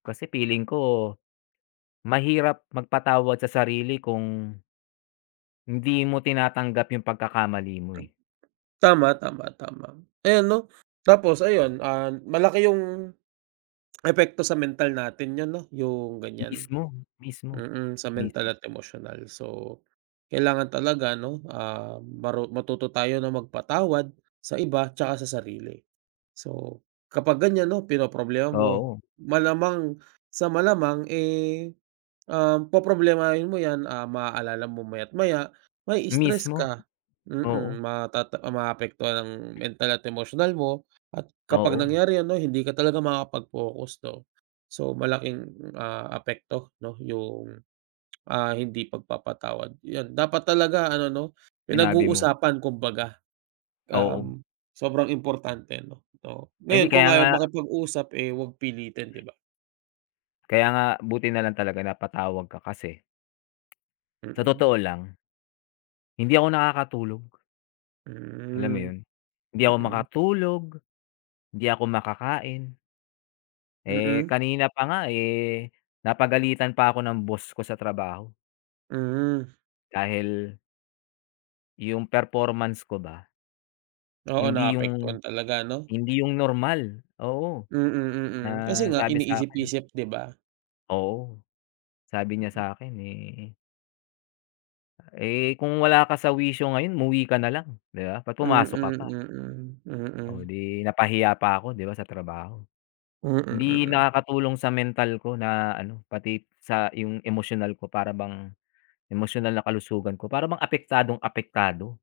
Kasi feeling ko, mahirap magpatawad sa sarili kung hindi mo tinatanggap yung pagkakamali mo, eh. Tama, tama, tama. Ayan 'no, tapos ayun, um, malaki yung, epekto sa mental natin 'yun 'no yung ganyan, Mismo, mismo. mm, sa Mis mental at emosyonal. So, kailangan talaga 'no, ah, maru matuto tayo na magpatawad sa iba 'tsaka sa sarili. So kapag ganyan 'no pinoproblema mo, Oo. malamang sa malamang, eh, um, poproblemahin mo yan, ah, maaalala mo maya't maya, ma-i-stress Mismo, ka. Mm, oo. matata maapektuhan ang mental at emosyonal mo at kapag Oo. nangyari 'yon 'no hindi ka talaga makakapag-focus 'no. So malaking, ah, apekto 'no yung, ah, hindi pagpapatawad yan dapat talaga ano 'no, pinag Sinabi mo. uusapan kumbaga, Oo. um, sobrang importante ano. So Hindi, ngayon kaya kung ayaw nga makipag-usap, eh, 'wag pilitin 'di ba? kaya nga buti nalang talaga napatawag ka kasi, sa Mm. totoo lang, hindi ako nakakatulog. Alam mo Mm, yun, hindi ako mm. makatulog, 'di ako makakain. Eh, Mm. kanina pa nga, eh, napagalitan pa ako ng boss ko sa trabaho. Mm. Dahil yung performance ko ba Oo, hindi naapektuhan yung, talaga 'no? hindi yung normal, oo. Mm, mm. Ah, Kasi nga sabi sa'kin iniisip-isip 'di ba? oo, sabi niya sakin, eh eh, kung wala ka sa wisyo ngayon umuwi ka nalang 'di ba, ba't Mm, pumasok ka pa? mm, Oh, mm. 'di napahiya pa ako 'di ba sa trabaho. Mm, Hindi mm. nakakatulong sa mental ko na ano, pati sa yung emosyonal ko para bang, emosyonal na kalusugan ko para bang apektadong apektado.